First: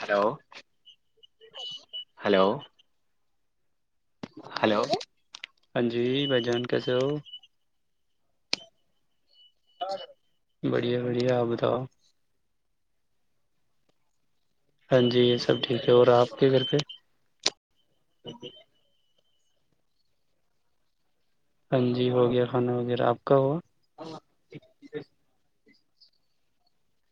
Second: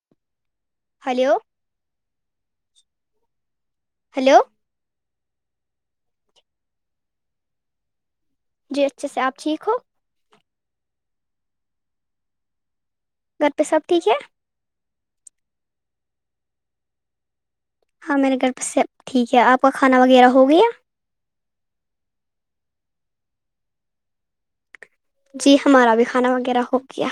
Hello hello hello hello ہاں جی بھائی جان کیسے ہو جی اچھے سے آپ ٹھیک ہو بڑھیا بڑھیا آ بتاؤ گھر پہ سب ٹھیک ہے ہاں جی یہ سب ٹھیک ہے اور آپ کے گھر پہ ہاں میرے گھر پ سےب ٹھیک ہے آپ کا کھانا وغیرہ ہو گیا ہان جی ہو گیا کھانا وغیرہ آپ کا ہوا جی ہمارا بھی کھانا وغیرہ ہو گیا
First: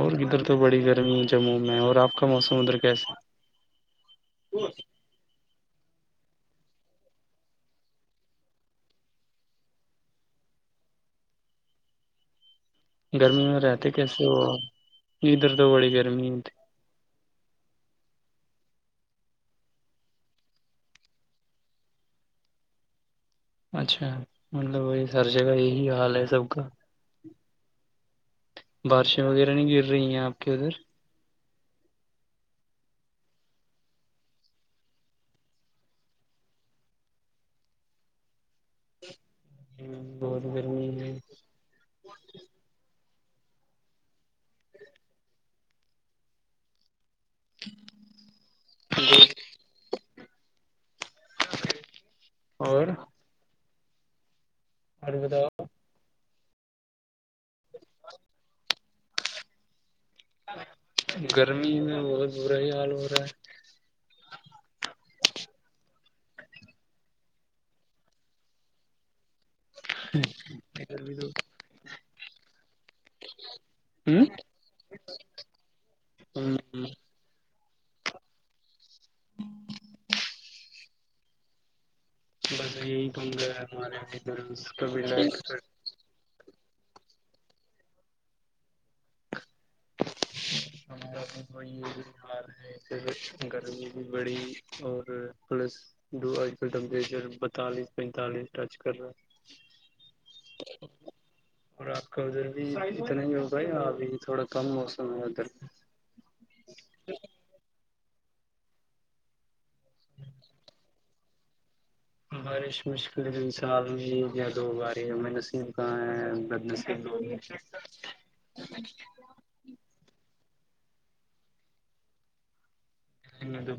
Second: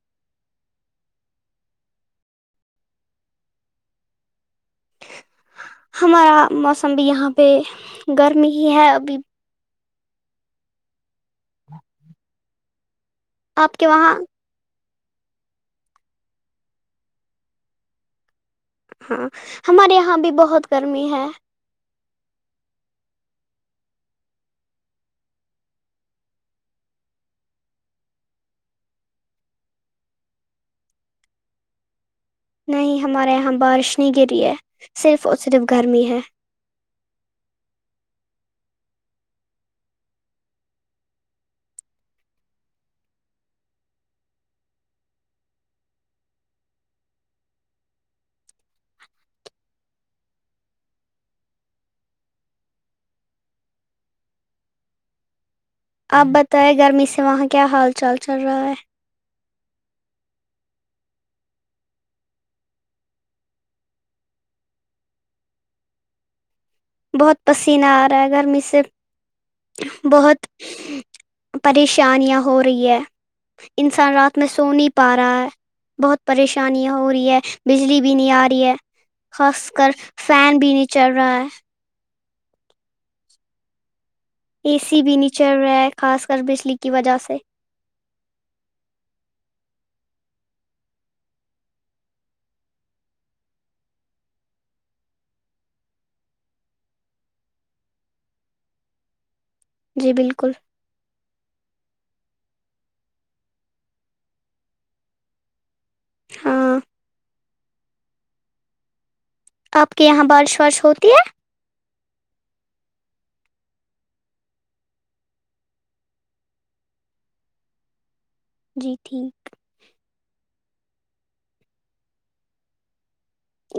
اور ادھر تو بڑی گرمی ہے جموں میں اور آپ کا موسم ادھر کیسے ہو ہمارا موسم بھی یہاں پہ گرمی ہی ہے ابھی گرمی میں آپ کے رہتے وہاں کیسے وہ ادھر تو بڑی گرمی ہوتی ہاں ہمارے یہاں بھی بہت گرمی ہے اچھا مطلب یہ ہر جگہ یہی حال ہے سب کا بارشیں وغیرہ نہیں گر رہی ہیں آپ کے ادھر نہیں ہمارے یہاں بارش نہیں گری ہے صرف اور صرف گرمی ہے بہت گرمی ہے ع و جی اور ا بتاؤ آپ بتائیں گرمی سے وہاں کیا حال چال چل رہا ہے گرمی میں بہت برا ہی حال ہو رہا ہے بہت پسینہ آ رہا ہے گرمی سے بہت ہے گرمی تو پریشانیاں ہو رہی ہے انسان رات میں سو نہیں پا رہا ہے بہت ہوں پریشانییاں ہو رہی ہے بجلی بھی نہیں آ رہی ہے خاص کر فین بھی نہیں چل رہا ہے بس یہی توم گ ہمارے ادھر اے سی کبھی بھی لائٹ نیچل کٹ رہا ہے خاص کر بجلی کی وجہ سے سمھا اپنے کوئی [unintelligible] آ رہے وقت گرمی بھی بڑی اور پلس [unintelligible] آج کل ٹیمپریچر بتالیس پینتالیس ٹچ کر رہا [unintelligible] جی بالکل اور آپ کا ادھر بھی اتنا ہی ہوگایا ابھی تھوڑا کم موسم ہے ادھر [unintelligible] ہاں ج [unintelligible] آپ کے یہاں بارش وارش ہوتی ہے بارش مشکل ت سال میں یا دو بار ہمیں نصیب کہاں ہے بدنسییب ہوی [unintelligible] [inaudible] [inaudible] جی ٹھیک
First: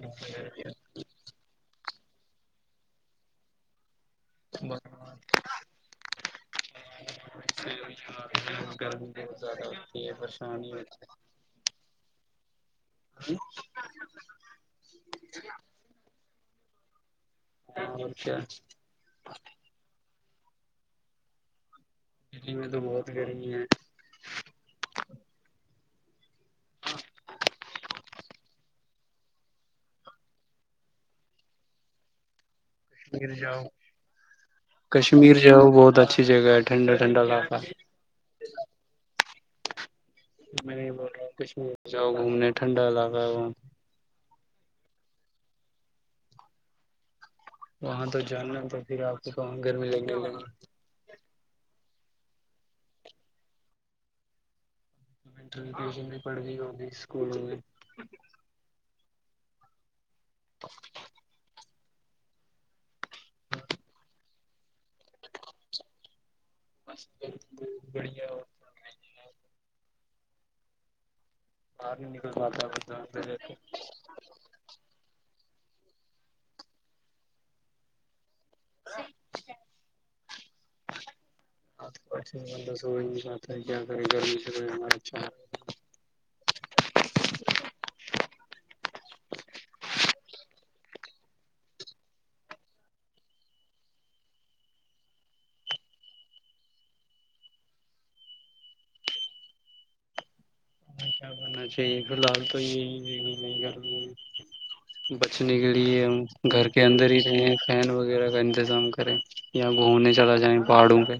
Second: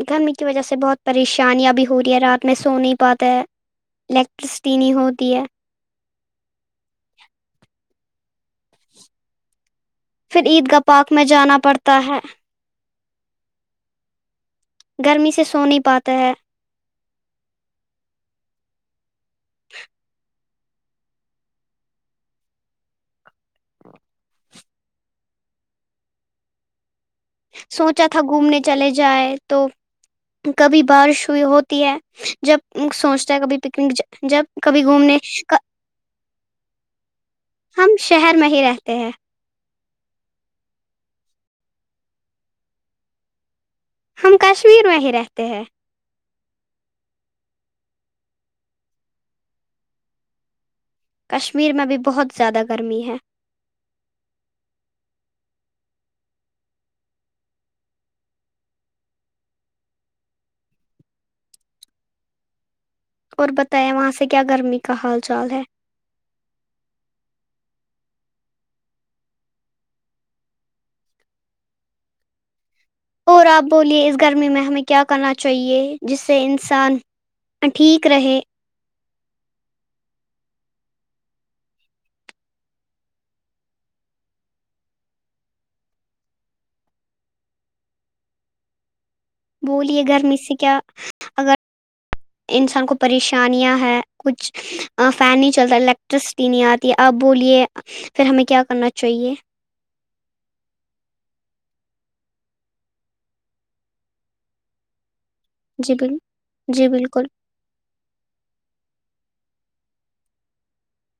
گرمی کی وجہ سے بہت پریشانیاں بھی ہو رہی ہے رات میں سو نہیں پاتا ہے ل پسٹین ہوتی ہے گرمی بت زیادہ [unintelligible] پھر عید پریشانی گاہ پارک ہوتی میں جانا پڑتا ہے [inaudible] ہ گرمی سے سو نہیں پاتا ہے اچھا دلی میں تو بہت گرمی ہے سوچا تھا گھومنے چلے جائے تو کبھی بارش ہوئی ہوتی ہے جب کشمیر سوچتا ہے کبھی جاؤ پکنک جب کبھی گھومنے کشمیر کا جاؤ بہت اچھی جگہ ہے ٹھنڈا ٹھنڈا علاقہ ہے۔ ہم شہر میں ہی رہتے ہیں میں نہیں بول رہاوں کشمیر جاؤ گھومنے ٹھنڈا علاقہ ہے وہاں [unintelligible] ہم کشمیر وہ ہی رہتے ہیں وہاں تو جانا تو پھر آپ کو کہاں گرمی لیں گے [unintelligible] کشمیر میں بھی بہت زیادہ گرمی ہے تو میںٹھی ٹیوشن بھی پڑھئی ہوگی اسکول ہوگی تو [inaudible] اور بتائیا وہاں سے کیا گرمی کا حال چال ہے بس ب بہت بڑھیا اور [unintelligible] باہر نہیں نکل ساتتا [unintelligible] اور آپ بولیے اس گرمی میں ہمیں کیا کرنا چاہیے جس سے انسان ٹھیک رہے سحی [unintelligible] ہاں پچ بسات ہے کیا کر گرمی توا رہ [unintelligible] بولیے گھر میں سے کیا اگر انسان کو پریشانیاں ہیں کچھ فین نہیں چلتا الیکٹرسٹی نہیں آتی آپ بولیے پھر ہمیں کیا کرنا چاہیے کیا کرنا چاہیے فی الحال تو یہی نہیں کر [unintelligible] بچنے کے جی لیے ہم بال گھر کے جی اندر بالکل ہی رہے ہیں فین وغیرہ کا انتظام کریں یا گھومنے چلا جائیں پہاڑوں پہ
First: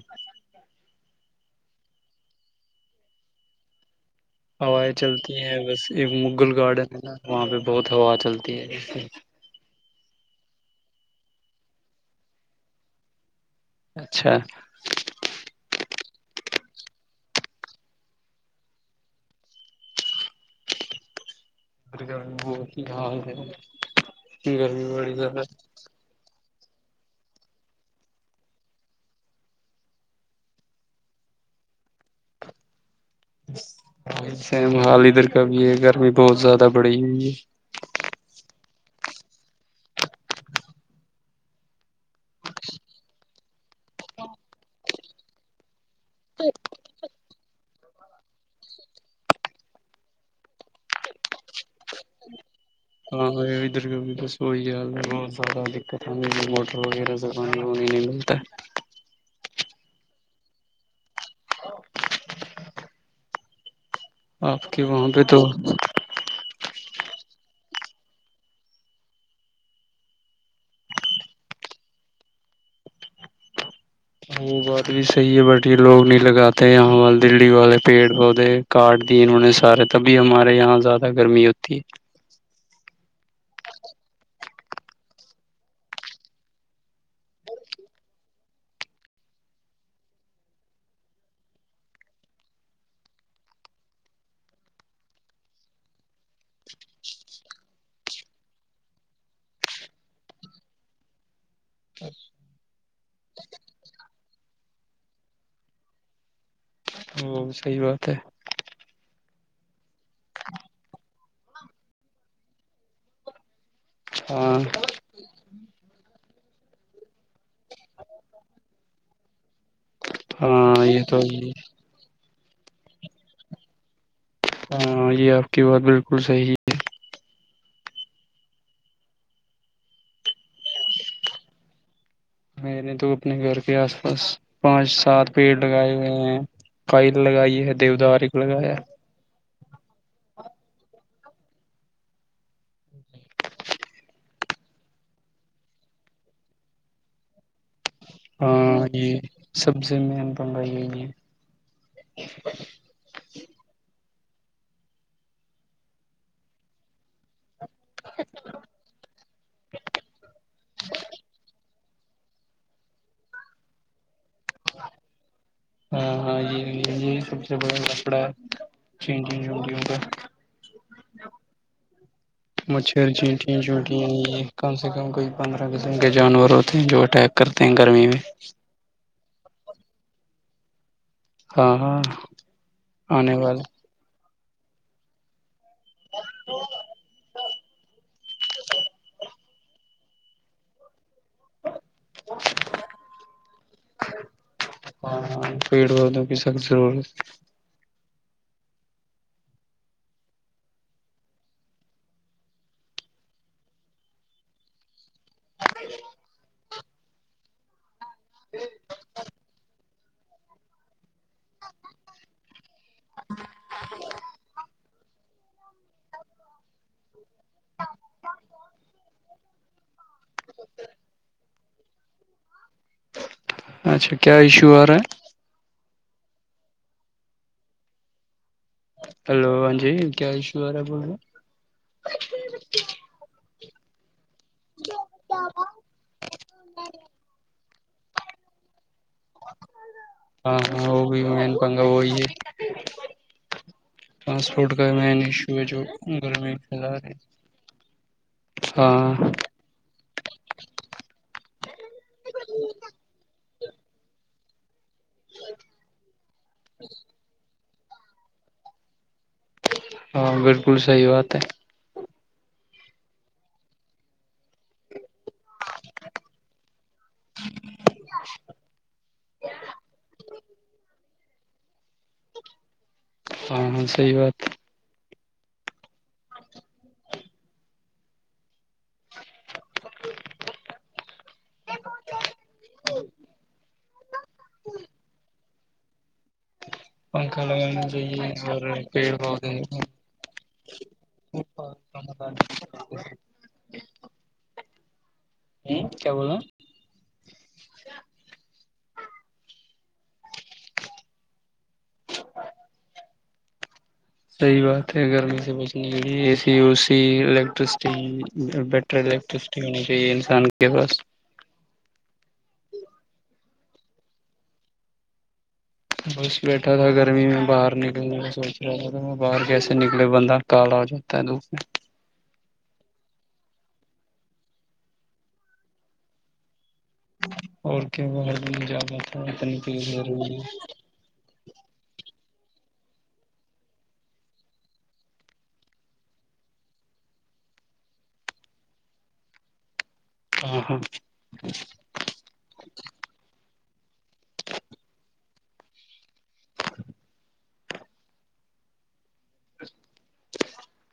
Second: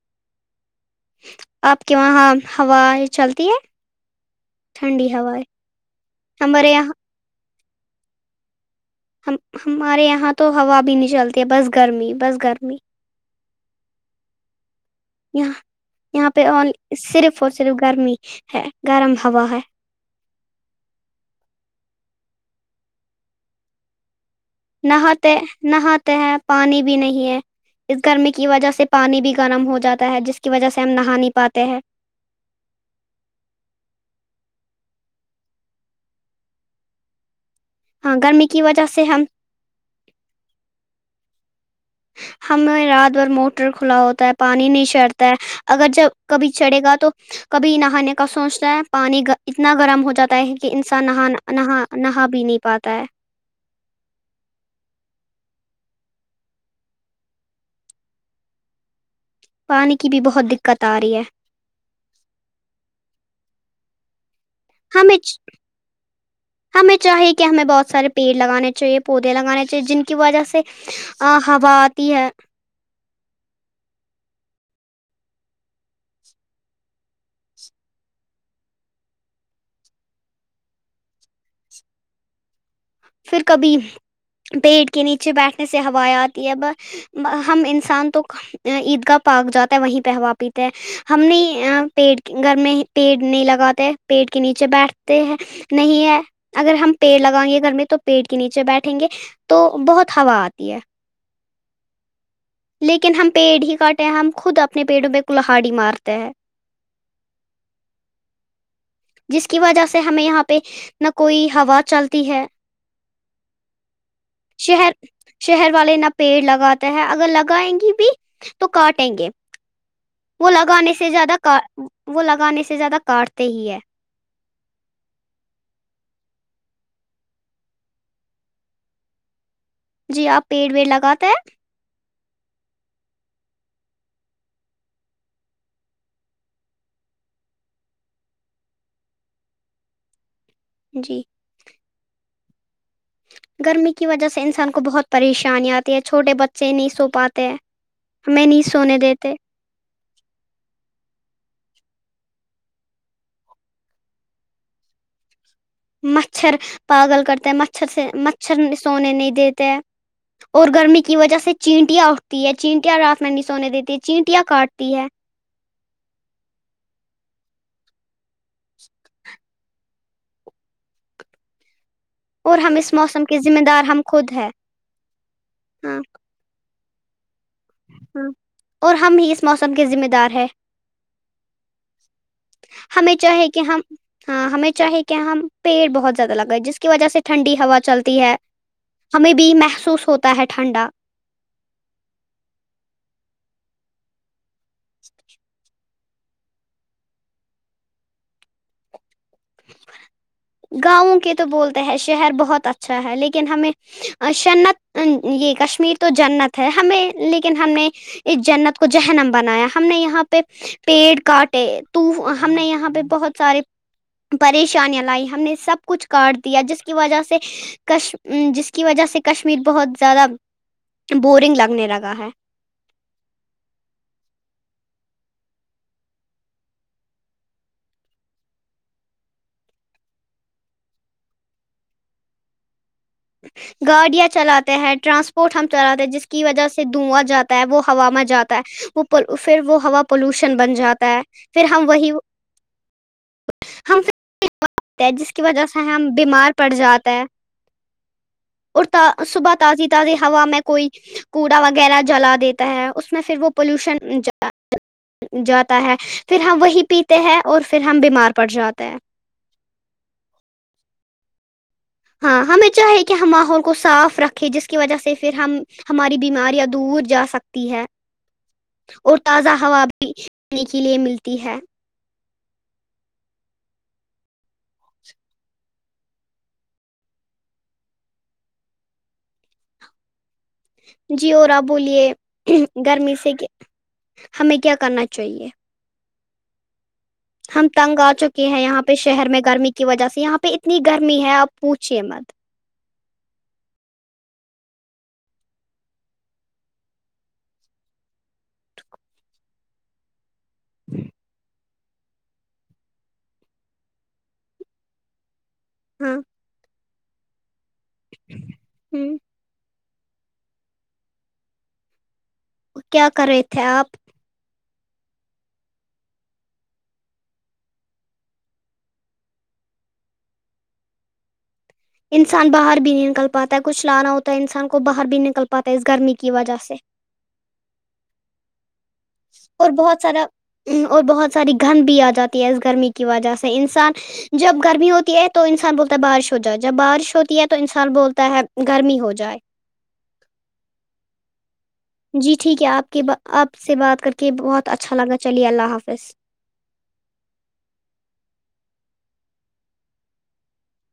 آپ کے وہاں ہوا چلتی ہے ہوائیں ٹھنڈی چلتی ہوائیں ہیں بس ایک مغل ہمارے گارڈن یہاں ہے نا وہاں پہ بہت ہوا چلتی ہے ج ہم ہمارے یہاں تو ہوا بھی نہیں چلتی بس گرمی بس گرمی اچھا یہاں یہاں پہ صرف اور صرف گرمی ہے گرم ہوا ہے گرمی بہت ہی حال ہے گرمی بڑی نہاتے زیادہ نہاتے ہیں پانی بھی نہیں ہے اس گرمی کی وجہ سے پانی بھی گرم ہو جاتا ہے جس کی وجہ سے ہم نہا نہیں پاتے ہیں وسے محال ادھر کا بھی یہ گرمی بہت زیادہ بڑی ہوئی ہے ہاں گرمی کی وجہ سے ہم ہمیں رات بھر موٹر کھلا ہوتا ہے پانی نہیں چڑتا ہے اگر جب کبھی چڑھے گا تو کبھی نہانے کا سوچتا ہے پانی اتنا گرم ہو جاتا ہے کہ انسان نہانا نہا نہا بھی نہیں پاتا ہے ہاں ادھر کا بس بہت زیادہ دقت موٹر وغیرہ سے پانی وانی نہیں ملتا پانی کی بھی بہت دقت آ ر رہی ہے آپ کے وہاں ہمیں پہ تو ہمیں چاہیے کہ ہمیں بہت سارے پیڑ لگانے چاہیے پودے لگانے چاہیے جن کی وجہ سے آ ہا آتی ہے وہ بات بھی صحی ہے بٹ یہ لوگ نہیں لگاتے یہاں وال دلی والے پیڑ پودے کاٹ دی انہوں نے سارے تبھی ہمارے یہاں زیادہ گرمی ہوتی ہے پھر کبھی پیٹ کے نیچے بیٹھنے سے ہوائیں آتی ہے ب ہم انسان تو عیدگاہ پاک جاتا ہے وہیں پہوا پیتے ہیں ہم نہیں پیڑ گھر میں پیڑ نہیں لگاتے پیڑ کے نیچے بیٹھتے ہیں نہیں ہے اگر ہم پیڑ لگائیں گے گھر میں تو پیٹ کے نیچے بیٹھیں گے تو بہت ہوا آتی ہے لیکن ہم پیڑ ہی کاٹے ہیں ہم خود اپنے پیڑوں پ کلہہاڑی مارتے ہیں ہ صحیح بات ہے جس کی وجہ سے ہمیں یہاں پہ نہ کوئی ہوا چلتی ہے ہاں شہر شہر والے نہ پیڑ لگاتے ہے اگر لگائیں گی بھی تو کاٹیں گے وہ ہاں لگانے یہ سے تو زیادہ کا وہ لگانے سے زیادہ کاٹتے ہی ہے ہاں یہ آپ کی بات بالکل صحیح جی آپ پیڑ ویڑ لگاتا ہے میں نے تو اپنے گھر کے آس پاس پانچ سات پیڑ لگائے ہوئے ہیں فائل لگائی ہے دیوودارک لگایا ہاں ہیں جی ج جی گرمی کی وجہ سے انسان کو بہت پریشانی آتی ہے چھوٹے بچے نہیں سو پاتے ہمیں نہیں ہاں سونے یہ دیتے سبزی میںین بنگائی ہیں مچھر پاگل کرتے ہیں مچھر مچھر سے مچھر سونے نہیں دیتے ہیں اور گرمی کی وجہ سے چینٹیاں تی ہے چینٹیا راف مڈی سونے دیتی ہے چینٹیاں کاٹتی ہے ہاں ہاں جی سب سے بڑا کپڑا ہے چینج ہوگی ہوگا اور ہم اس مچھر موسم کے چینٹی ذمہ دار چٹی ہم خود ہے کم سے کم کوئی پندرہ قسم ہاں کے جانور ہوتے جو اٹیک کرتے ہیں گرمی میں ہاں اور ہم ہی اس موسم کے ذمہ دار ہیں ہاں ہاں ہمیں آنے چاہے کہ والے ہم ہاں ہمیں چاہیے کہ ہم پیڑ بہت زیادہ لگا جس کی وجہ سے ٹھنڈی ہوا چلتی ہے ہمیں بھی محسوس ہوتا ہے ٹھنڈا اوک ہاں پڑ ب دک سکرور [inaudible] گاؤں کے تو بولتے ہے شہر بہت اچھا ہے لیکن ہمیں صنعت یہ کشمیر تو جنت ہے ہمیں لیکن ہم نے اس جنت کو جہنم بنایا ہم نے یہاں پہ پیڑ کاٹ تو ہم نے یہاں پہ بہت سارے پریشانیاں لائی ہم نے سب کچھ کاٹ دیا جس کی وجہ سے کش جس کی وجہ سے کشمیر بہت زیادہ بورنگ لگنے لگا ہے اچھا کیا ایشو آ رہا ہے ہلو ہاں جی کیا اییشوا بول رہے گاڑیاں چلاتے ہیں ٹرانسپورٹ ہم چلاتے ہیں جس کی وجہ سے دواں جاتا ہے وہ ہوا میں جاتا ہے وہ پھر وہ ہوا پولوشن ہاں بن ہاں وہ جاتا ہے بھی مین پھر پنگا ہم وہی ہے ہم ٹرانسپورٹ کا ہیں مین جس کی ایشو ہے وجہ جو سے ہم بیمار گرمی پڑ پھیلا جاتا رہی ہے اور ت ہاں صبح تازی تازی ہا میں کوئی کوڑا وغیرہ جلا دیتا ہے اس میں پھر وہ پولوشن جاتا ہے پھر ہم وہی پیتے ہیں اور پھر ہم بیمار پڑ جاتے ہیں ہاں بالکل صحیح بات ہے ہاں ہمیں چاہیے کہ ہم ماحول کو صاف رکھ کہ جس کی وجہ سے پھر ہم ہماری بیماریاں دور جا سکتی ہے اور تازہ ہوا بھینے کے لیے ملتی ہے ہاںاں صحی بات ہے [inaudible] سک [inaudible] جی اور آپ بولیے گرمی سے ہمیں کیا کرنا چاہیے [unintelligible] پنکال ہم ج تنگ آ چکے ہیں اور یہاں پہ پیڑ ب شہر میں اورم گرمی کی وجہ سے یہاں پہ اتنی گرمی ہے آپ پوچھیے مت [unintelligible] ہ کیا بول رہے ہیں [unintelligible] جی [inaudible] صحی بات ہے گرمی سے بچنے ہاں لیے کہ اسی الیکٹرسٹی بیٹر الیکٹرسٹی ہونی چاہیے انسان کے پاس کیا کر رہے تھے آپ گش بیٹھا تھا گرمی میں باہر نکلنے کا سوچ رہا تھا میں باہر کیسے نکلے بندہ کالا ہو جاتا تعلق [unintelligible] انسان باہر بھی نہیں نکل پاتا ہے کچھ لانا ہوتا ہے انسان کو باہر بھی نہیں نکل پاتا ہے اس گرمی کی وجہ سے اور کیا باہر بھی نہیں جا پاتا اور اتنی بہت سارا ضرور ہے [unintelligible] اور بہت ساری گند بھی آ جاتی ہے اس گرمی کی وجہ سے انسان جب گرمی ہوتی ہے تو انسان بولتا ہے بارش ہو جائے جب بارش ہوتی ہے تو انسان بولتا ہے گرمی ہو جائے ہ ہاں جی ٹھیک ہے آپ کے آپ سے بات کر کے بہت اچھا لگا چلیے اللہ حافظ [inaudible] [unintelligible]